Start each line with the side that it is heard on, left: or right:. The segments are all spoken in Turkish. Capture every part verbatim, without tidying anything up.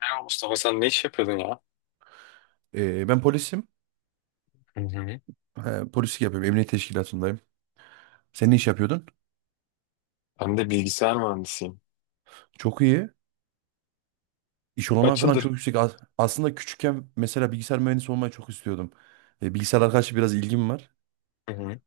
left: Merhaba Mustafa, sen ne iş yapıyordun ya?
right: Ee, ben polisim.
left: Hı hı.
right: Ee, polislik yapıyorum. Emniyet teşkilatındayım. Sen ne iş yapıyordun?
left: Ben de bilgisayar mühendisiyim.
right: Çok iyi. İş olanağı
left: Kaç
right: falan
left: yıldır?
right: çok yüksek. As- aslında küçükken mesela bilgisayar mühendisi olmayı çok istiyordum. Ee, bilgisayarlara karşı biraz ilgim var.
left: Hı hı.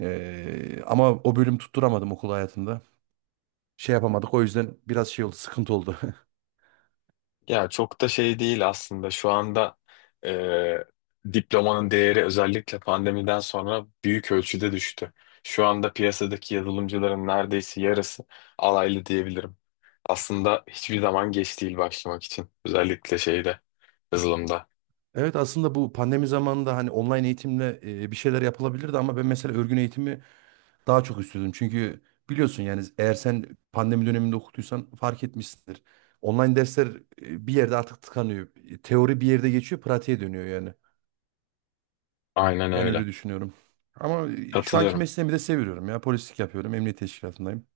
right: Ee, ama o bölüm tutturamadım okul hayatında. Şey yapamadık. O yüzden biraz şey oldu, sıkıntı oldu.
left: Ya çok da şey değil aslında. Şu anda e, diplomanın değeri özellikle pandemiden sonra büyük ölçüde düştü. Şu anda piyasadaki yazılımcıların neredeyse yarısı alaylı diyebilirim. Aslında hiçbir zaman geç değil başlamak için. Özellikle şeyde, yazılımda.
right: Evet, aslında bu pandemi zamanında hani online eğitimle e, bir şeyler yapılabilirdi ama ben mesela örgün eğitimi daha çok istiyordum çünkü biliyorsun yani eğer sen pandemi döneminde okutuysan fark etmişsindir. Online dersler e, bir yerde artık tıkanıyor. E, Teori bir yerde geçiyor, pratiğe dönüyor yani.
left: Aynen
right: Ben
left: öyle.
right: öyle düşünüyorum. Ama e, şu anki
left: Katılıyorum.
right: mesleğimi de seviyorum ya. Polislik yapıyorum, emniyet teşkilatındayım.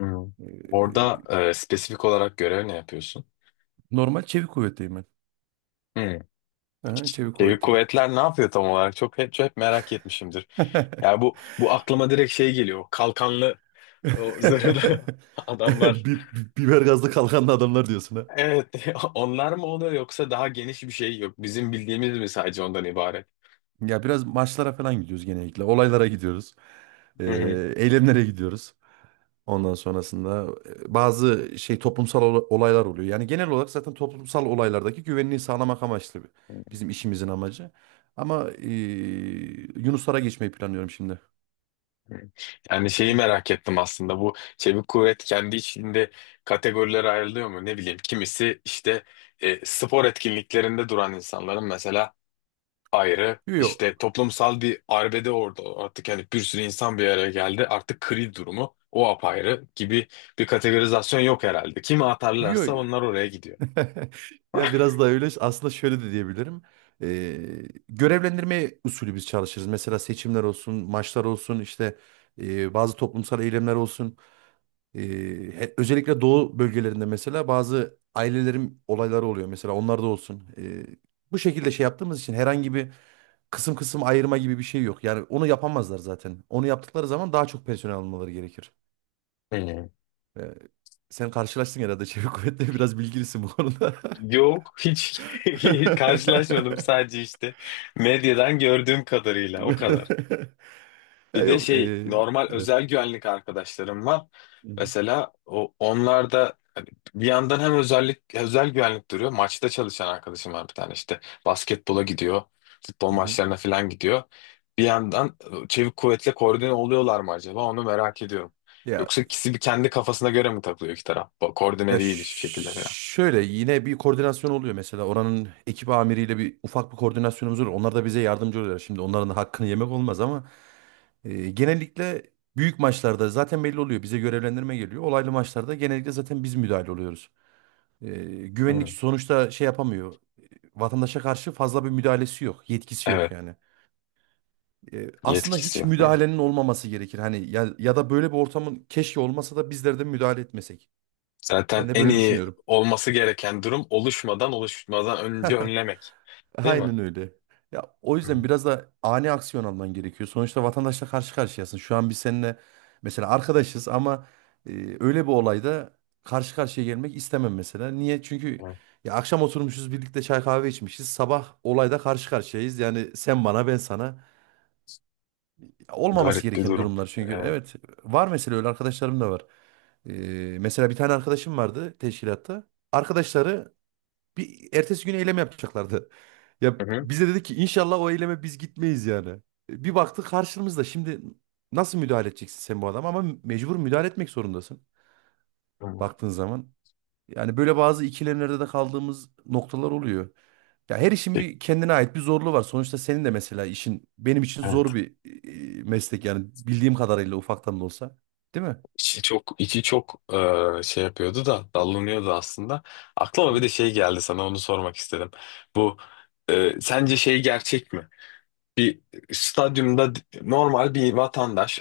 left: Hı.
right: E,
left: Orada e, spesifik olarak görev ne yapıyorsun?
right: Normal çevik kuvvetteyim ben.
left: Hı.
right: Aha, çevik
left: Çevik
right: kuvvetteyim.
left: kuvvetler ne yapıyor tam olarak? Çok hep, hep merak etmişimdir. Ya bu bu aklıma direkt şey geliyor. Kalkanlı o zırhlı adamlar.
right: Bi- bi- Biber gazlı kalkanlı adamlar diyorsun ha.
left: Evet, onlar mı oluyor yoksa daha geniş bir şey yok. Bizim bildiğimiz mi sadece ondan ibaret?
right: Ya, biraz maçlara falan gidiyoruz genellikle. Olaylara gidiyoruz.
left: Hı hı.
right: Ee, eylemlere gidiyoruz. Ondan sonrasında e, bazı şey toplumsal ola- olaylar oluyor. Yani genel olarak zaten toplumsal olaylardaki güvenliği sağlamak amaçlı bi- bizim işimizin amacı. Ama e, Yunuslara geçmeyi planlıyorum şimdi.
left: Yani şeyi merak ettim aslında. Bu çevik kuvvet kendi içinde kategorilere ayrılıyor mu? Ne bileyim. Kimisi işte e, spor etkinliklerinde duran insanların mesela ayrı.
right: Yo,
left: İşte toplumsal bir arbede orada artık, yani bir sürü insan bir araya geldi. Artık kril durumu o apayrı gibi bir kategorizasyon yok herhalde. Kimi
right: yo,
left: atarlarsa
right: yo.
left: onlar oraya gidiyor.
right: Ya, biraz da öyle aslında, şöyle de diyebilirim. E, görevlendirme usulü biz çalışırız. Mesela seçimler olsun, maçlar olsun, işte e, bazı toplumsal eylemler olsun. Ee, he- Özellikle doğu bölgelerinde mesela bazı ailelerin olayları oluyor. Mesela onlarda olsun. Ee, bu şekilde şey yaptığımız için herhangi bir kısım kısım ayırma gibi bir şey yok. Yani onu yapamazlar zaten. Onu yaptıkları zaman daha çok personel almaları gerekir.
left: Hmm.
right: Ee, Sen karşılaştın herhalde, çevik kuvvetleri biraz bilgilisin bu konuda.
left: Yok, hiç karşılaşmadım, sadece işte medyadan gördüğüm kadarıyla o kadar.
right: Ya,
left: Bir de
right: yok.
left: şey,
right: Ee,
left: normal
right: evet.
left: özel güvenlik arkadaşlarım var.
right: Hı hı.
left: Mesela o onlar da hani bir yandan hem özellik özel güvenlik duruyor. Maçta çalışan arkadaşım var, bir tane işte basketbola gidiyor, futbol
right: Hı hı.
left: maçlarına falan gidiyor. Bir yandan e, çevik kuvvetle koordine oluyorlar mı acaba, onu merak ediyorum.
right: Ya
left: Yoksa ikisi bir kendi kafasına göre mi takılıyor iki taraf? Bu koordine
right: Ya ş-
left: değil hiçbir şekilde falan.
right: Şöyle, yine bir koordinasyon oluyor mesela oranın ekip amiriyle, bir ufak bir koordinasyonumuz olur. Onlar da bize yardımcı oluyorlar. Şimdi onların da hakkını yemek olmaz ama e, genellikle büyük maçlarda zaten belli oluyor. Bize görevlendirme geliyor. Olaylı maçlarda genellikle zaten biz müdahale oluyoruz. E, Güvenlik
left: Hı.
right: sonuçta şey yapamıyor. E, Vatandaşa karşı fazla bir müdahalesi yok, yetkisi yok
left: Evet.
right: yani. E, aslında
left: Yetkisi
right: hiç
left: yok, değil mi?
right: müdahalenin olmaması gerekir. Hani ya, ya da böyle bir ortamın keşke olmasa da bizler de müdahale etmesek. Ben
left: Zaten
right: de
left: en
right: böyle
left: iyi
right: düşünüyorum.
left: olması gereken durum oluşmadan oluşmadan önce önlemek. Değil mi?
right: Aynen öyle. Ya, o yüzden
left: Hı.
right: biraz da ani aksiyon alman gerekiyor. Sonuçta vatandaşla karşı karşıyasın. Şu an biz seninle mesela arkadaşız ama e, öyle bir olayda karşı karşıya gelmek istemem mesela. Niye? Çünkü
left: Evet.
right: ya, akşam oturmuşuz birlikte çay kahve içmişiz, sabah olayda karşı karşıyayız. Yani sen bana, ben sana. Olmaması
left: Garip bir
right: gereken
left: durum.
right: durumlar çünkü.
left: Evet.
right: Evet, var mesela öyle arkadaşlarım da var. E, mesela bir tane arkadaşım vardı teşkilatta. Arkadaşları bir ertesi gün eylem yapacaklardı. Ya,
left: Hı hı.
right: bize dedi ki inşallah o eyleme biz gitmeyiz yani. E, Bir baktık karşımızda, şimdi nasıl müdahale edeceksin sen bu adama, ama mecbur müdahale etmek zorundasın
left: Hı.
right: baktığın zaman. Yani böyle bazı ikilemlerde de kaldığımız noktalar oluyor. Ya, her işin
left: Peki,
right: bir kendine ait bir zorluğu var. Sonuçta senin de mesela işin benim için zor
left: evet.
right: bir e, meslek, yani bildiğim kadarıyla ufaktan da olsa. Değil mi?
left: İçi çok içi çok e, şey yapıyordu da dallanıyordu aslında. Aklıma bir de şey geldi, sana onu sormak istedim. Bu, e, sence şey gerçek mi? Bir stadyumda d- normal bir vatandaş,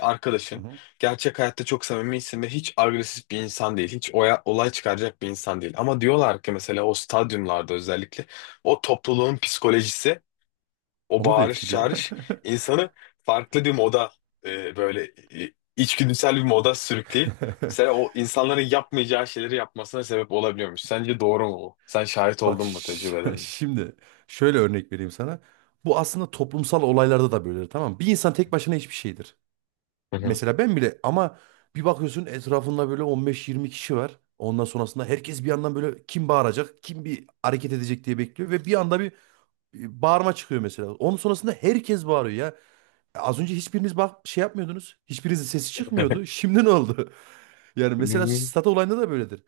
right: Hı
left: arkadaşın
right: hı.
left: gerçek hayatta çok samimisin ve hiç agresif bir insan değil. Hiç oya, olay çıkaracak bir insan değil. Ama diyorlar ki mesela o stadyumlarda özellikle o topluluğun psikolojisi, o
right: Onu da
left: bağırış
right: etkiliyor.
left: çağırış insanı farklı bir moda, e, böyle e, içgüdüsel bir moda sürükleyip mesela o insanların yapmayacağı şeyleri yapmasına sebep olabiliyormuş. Sence doğru mu bu? Sen şahit
right: Bak,
left: oldun mu,
right: ş-
left: tecrübelerin?
right: şimdi şöyle örnek vereyim sana. Bu aslında toplumsal olaylarda da böyledir, tamam mı? Bir insan tek başına hiçbir şeydir.
left: Hı hı.
right: Mesela ben bile, ama bir bakıyorsun etrafında böyle on beş yirmi kişi var. Ondan sonrasında herkes bir yandan böyle kim bağıracak, kim bir hareket edecek diye bekliyor. Ve bir anda bir e, bağırma çıkıyor mesela. Onun sonrasında herkes bağırıyor ya. E, Az önce hiçbiriniz bak şey yapmıyordunuz. Hiçbirinizin sesi çıkmıyordu. Şimdi ne oldu? Yani
left: Hı
right: mesela
left: hı.
right: stat olayında da böyledir.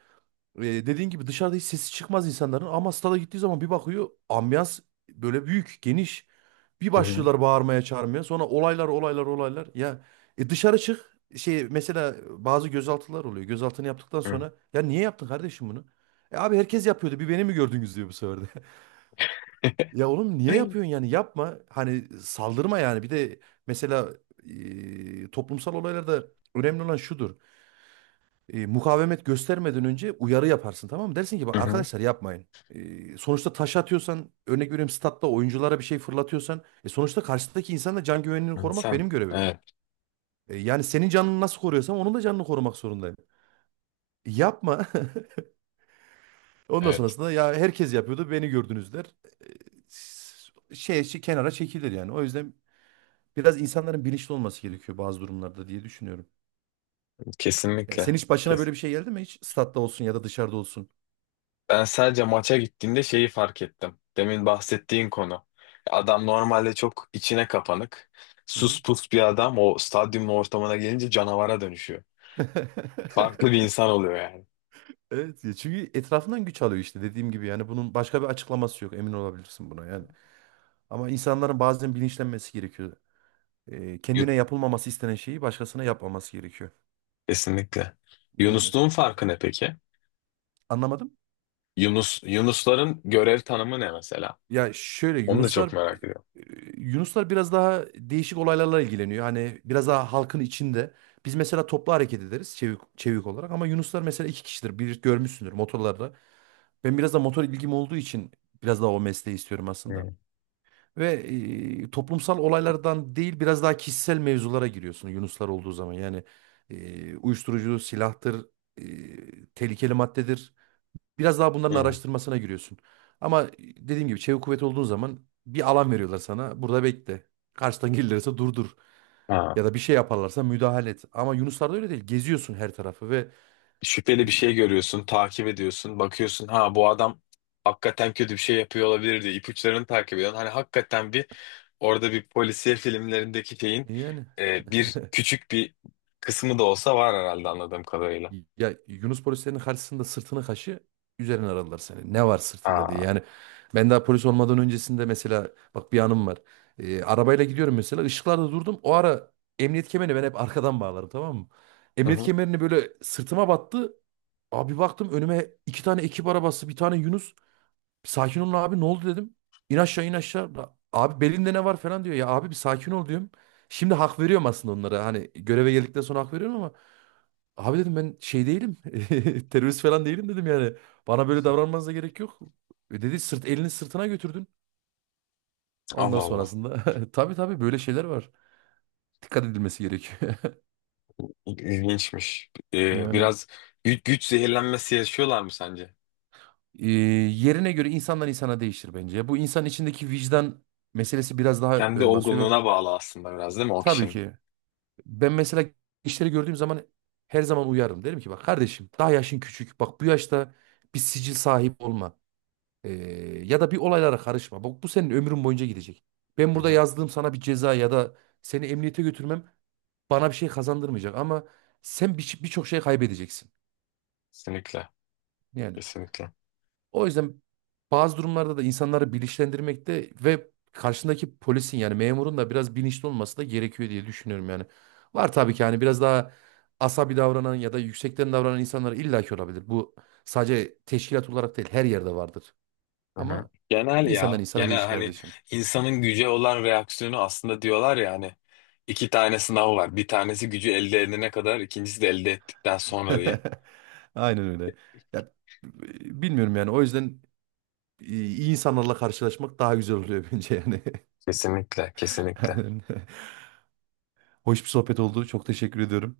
right: E, dediğin gibi dışarıda hiç sesi çıkmaz insanların, ama stada gittiği zaman bir bakıyor, ambiyans böyle büyük, geniş. Bir
left: Hı hı.
right: başlıyorlar bağırmaya, çağırmaya. Sonra olaylar, olaylar, olaylar. Ya, e, dışarı çık. Şey, mesela bazı gözaltılar oluyor. Gözaltını yaptıktan sonra, ya niye yaptın kardeşim bunu? E abi herkes yapıyordu. Bir beni mi gördünüz diyor bu sefer de. Ya oğlum niye yapıyorsun yani? Yapma. Hani saldırma yani. Bir de mesela e, toplumsal olaylarda önemli olan şudur: e, mukavemet göstermeden önce uyarı yaparsın, tamam mı? Dersin ki bak
left: Hı hı.
right: arkadaşlar, yapmayın. E, sonuçta taş atıyorsan, örnek veriyorum, statta oyunculara bir şey fırlatıyorsan e, sonuçta karşıdaki insanın da can güvenliğini korumak
left: Sen.
right: benim görevim.
left: Evet,
right: E, yani senin canını nasıl koruyorsam onun da canını korumak zorundayım. E, Yapma. Ondan
left: evet.
right: sonrasında ya herkes yapıyordu, beni gördünüz der. E, şey, şey kenara çekilir yani. O yüzden biraz insanların bilinçli olması gerekiyor bazı durumlarda diye düşünüyorum. Ya sen
left: Kesinlikle.
right: hiç başına böyle bir şey geldi mi? Hiç statta olsun ya da dışarıda olsun.
left: Ben sadece maça gittiğimde şeyi fark ettim. Demin bahsettiğin konu. Adam normalde çok içine kapanık,
right: Hı hı.
left: sus pus bir adam, o stadyumun ortamına gelince canavara dönüşüyor. Farklı bir insan oluyor yani.
right: Evet ya, çünkü etrafından güç alıyor işte, dediğim gibi yani. Bunun başka bir açıklaması yok, emin olabilirsin buna yani. Ama insanların bazen bilinçlenmesi gerekiyor. Ee, kendine
left: Yu-
right: yapılmaması istenen şeyi başkasına yapmaması gerekiyor.
left: Kesinlikle.
right: Yani
left: Yunusluğun farkı ne peki?
right: anlamadım.
left: Yunus Yunusların görev tanımı ne mesela?
right: Ya şöyle,
left: Onu da
right: Yunuslar
left: çok merak ediyorum.
right: e, Yunuslar biraz daha değişik olaylarla ilgileniyor. Hani biraz daha halkın içinde. Biz mesela toplu hareket ederiz, çevik, çevik olarak, ama Yunuslar mesela iki kişidir. Bir görmüşsündür motorlarda. Ben biraz da motor ilgim olduğu için biraz daha o mesleği istiyorum aslında.
left: Hmm.
right: Ve e, toplumsal olaylardan değil, biraz daha kişisel mevzulara giriyorsun Yunuslar olduğu zaman. Yani e, uyuşturucu, silahtır, e, tehlikeli maddedir. Biraz daha bunların
left: Hmm.
right: araştırmasına giriyorsun. Ama e, dediğim gibi çevik kuvvet olduğun zaman bir alan veriyorlar sana. Burada bekle. Karşıdan gelirlerse durdur.
left: Ha.
right: Ya da bir şey yaparlarsa müdahale et. Ama Yunuslarda öyle değil. Geziyorsun her tarafı ve e,
left: Şüpheli bir şey görüyorsun, takip ediyorsun, bakıyorsun, ha, bu adam hakikaten kötü bir şey yapıyor olabilir diye ipuçlarını takip ediyorsun. Hani hakikaten bir, orada bir polisiye filmlerindeki şeyin,
right: yani...
left: e, bir küçük bir kısmı da olsa var herhalde, anladığım kadarıyla.
right: Ya Yunus polislerin karşısında sırtını kaşı, üzerine aradılar seni, ne var sırtında diye.
left: Aa.
right: Yani ben daha polis olmadan öncesinde mesela, bak bir anım var. Ee, arabayla gidiyorum mesela, ışıklarda durdum. O ara emniyet kemerini ben hep arkadan bağlarım, tamam mı?
left: Hı
right: Emniyet
left: hı.
right: kemerini böyle sırtıma battı. Abi baktım önüme iki tane ekip arabası, bir tane Yunus. Sakin olun abi, ne oldu dedim. İn aşağı, in aşağı. La- Abi belinde ne var falan diyor. Ya abi bir sakin ol diyorum. Şimdi hak veriyorum aslında onlara. Hani göreve geldikten sonra hak veriyorum ama. Abi dedim, ben şey değilim. Terörist falan değilim dedim yani. Bana böyle davranmanıza gerek yok. E Dedi sırt, elini sırtına götürdün. Ondan
left: Allah Allah.
right: sonrasında. Tabii tabii, böyle şeyler var. Dikkat edilmesi gerekiyor.
left: İl- İlginçmiş. E,
right: Yani.
left: biraz güç, güç zehirlenmesi yaşıyorlar mı sence?
right: E, yerine göre insandan insana değişir bence. Bu insan içindeki vicdan meselesi biraz daha
left: Kendi
right: ön basıyor.
left: olgunluğuna bağlı aslında biraz, değil mi o
right: Tabii
left: kişinin?
right: ki. Ben mesela gençleri gördüğüm zaman her zaman uyarım. Derim ki bak kardeşim, daha yaşın küçük. Bak, bu yaşta bir sicil sahip olma. Ee, Ya da bir olaylara karışma. Bak bu senin ömrün boyunca gidecek. Ben
left: Hı
right: burada
left: hı.
right: yazdığım sana bir ceza ya da seni emniyete götürmem bana bir şey kazandırmayacak. Ama sen bir- birçok şey kaybedeceksin.
left: Kesinlikle.
right: Yani,
left: Kesinlikle.
right: o yüzden bazı durumlarda da insanları bilinçlendirmekte ve karşındaki polisin, yani memurun da biraz bilinçli olması da gerekiyor diye düşünüyorum yani. Var tabii ki, hani biraz daha asabi davranan ya da yüksekten davranan insanlar illaki olabilir. Bu sadece teşkilat olarak değil, her yerde vardır.
left: Hı hı.
right: Ama
left: Genel
right: insandan
left: ya.
right: insana
left: Genel,
right: değişir
left: hani
right: kardeşim.
left: insanın güce olan reaksiyonu aslında, diyorlar ya hani iki tane sınav var. Bir tanesi gücü elde edene kadar, ikincisi de elde ettikten sonra diye.
right: Aynen öyle. Ya, b- bilmiyorum yani, o yüzden e, iyi insanlarla karşılaşmak daha güzel oluyor bence yani.
left: Kesinlikle, kesinlikle.
right: Aynen. Hoş bir sohbet oldu. Çok teşekkür ediyorum.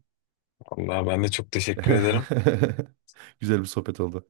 left: Vallahi ben de çok teşekkür ederim.
right: Güzel bir sohbet oldu.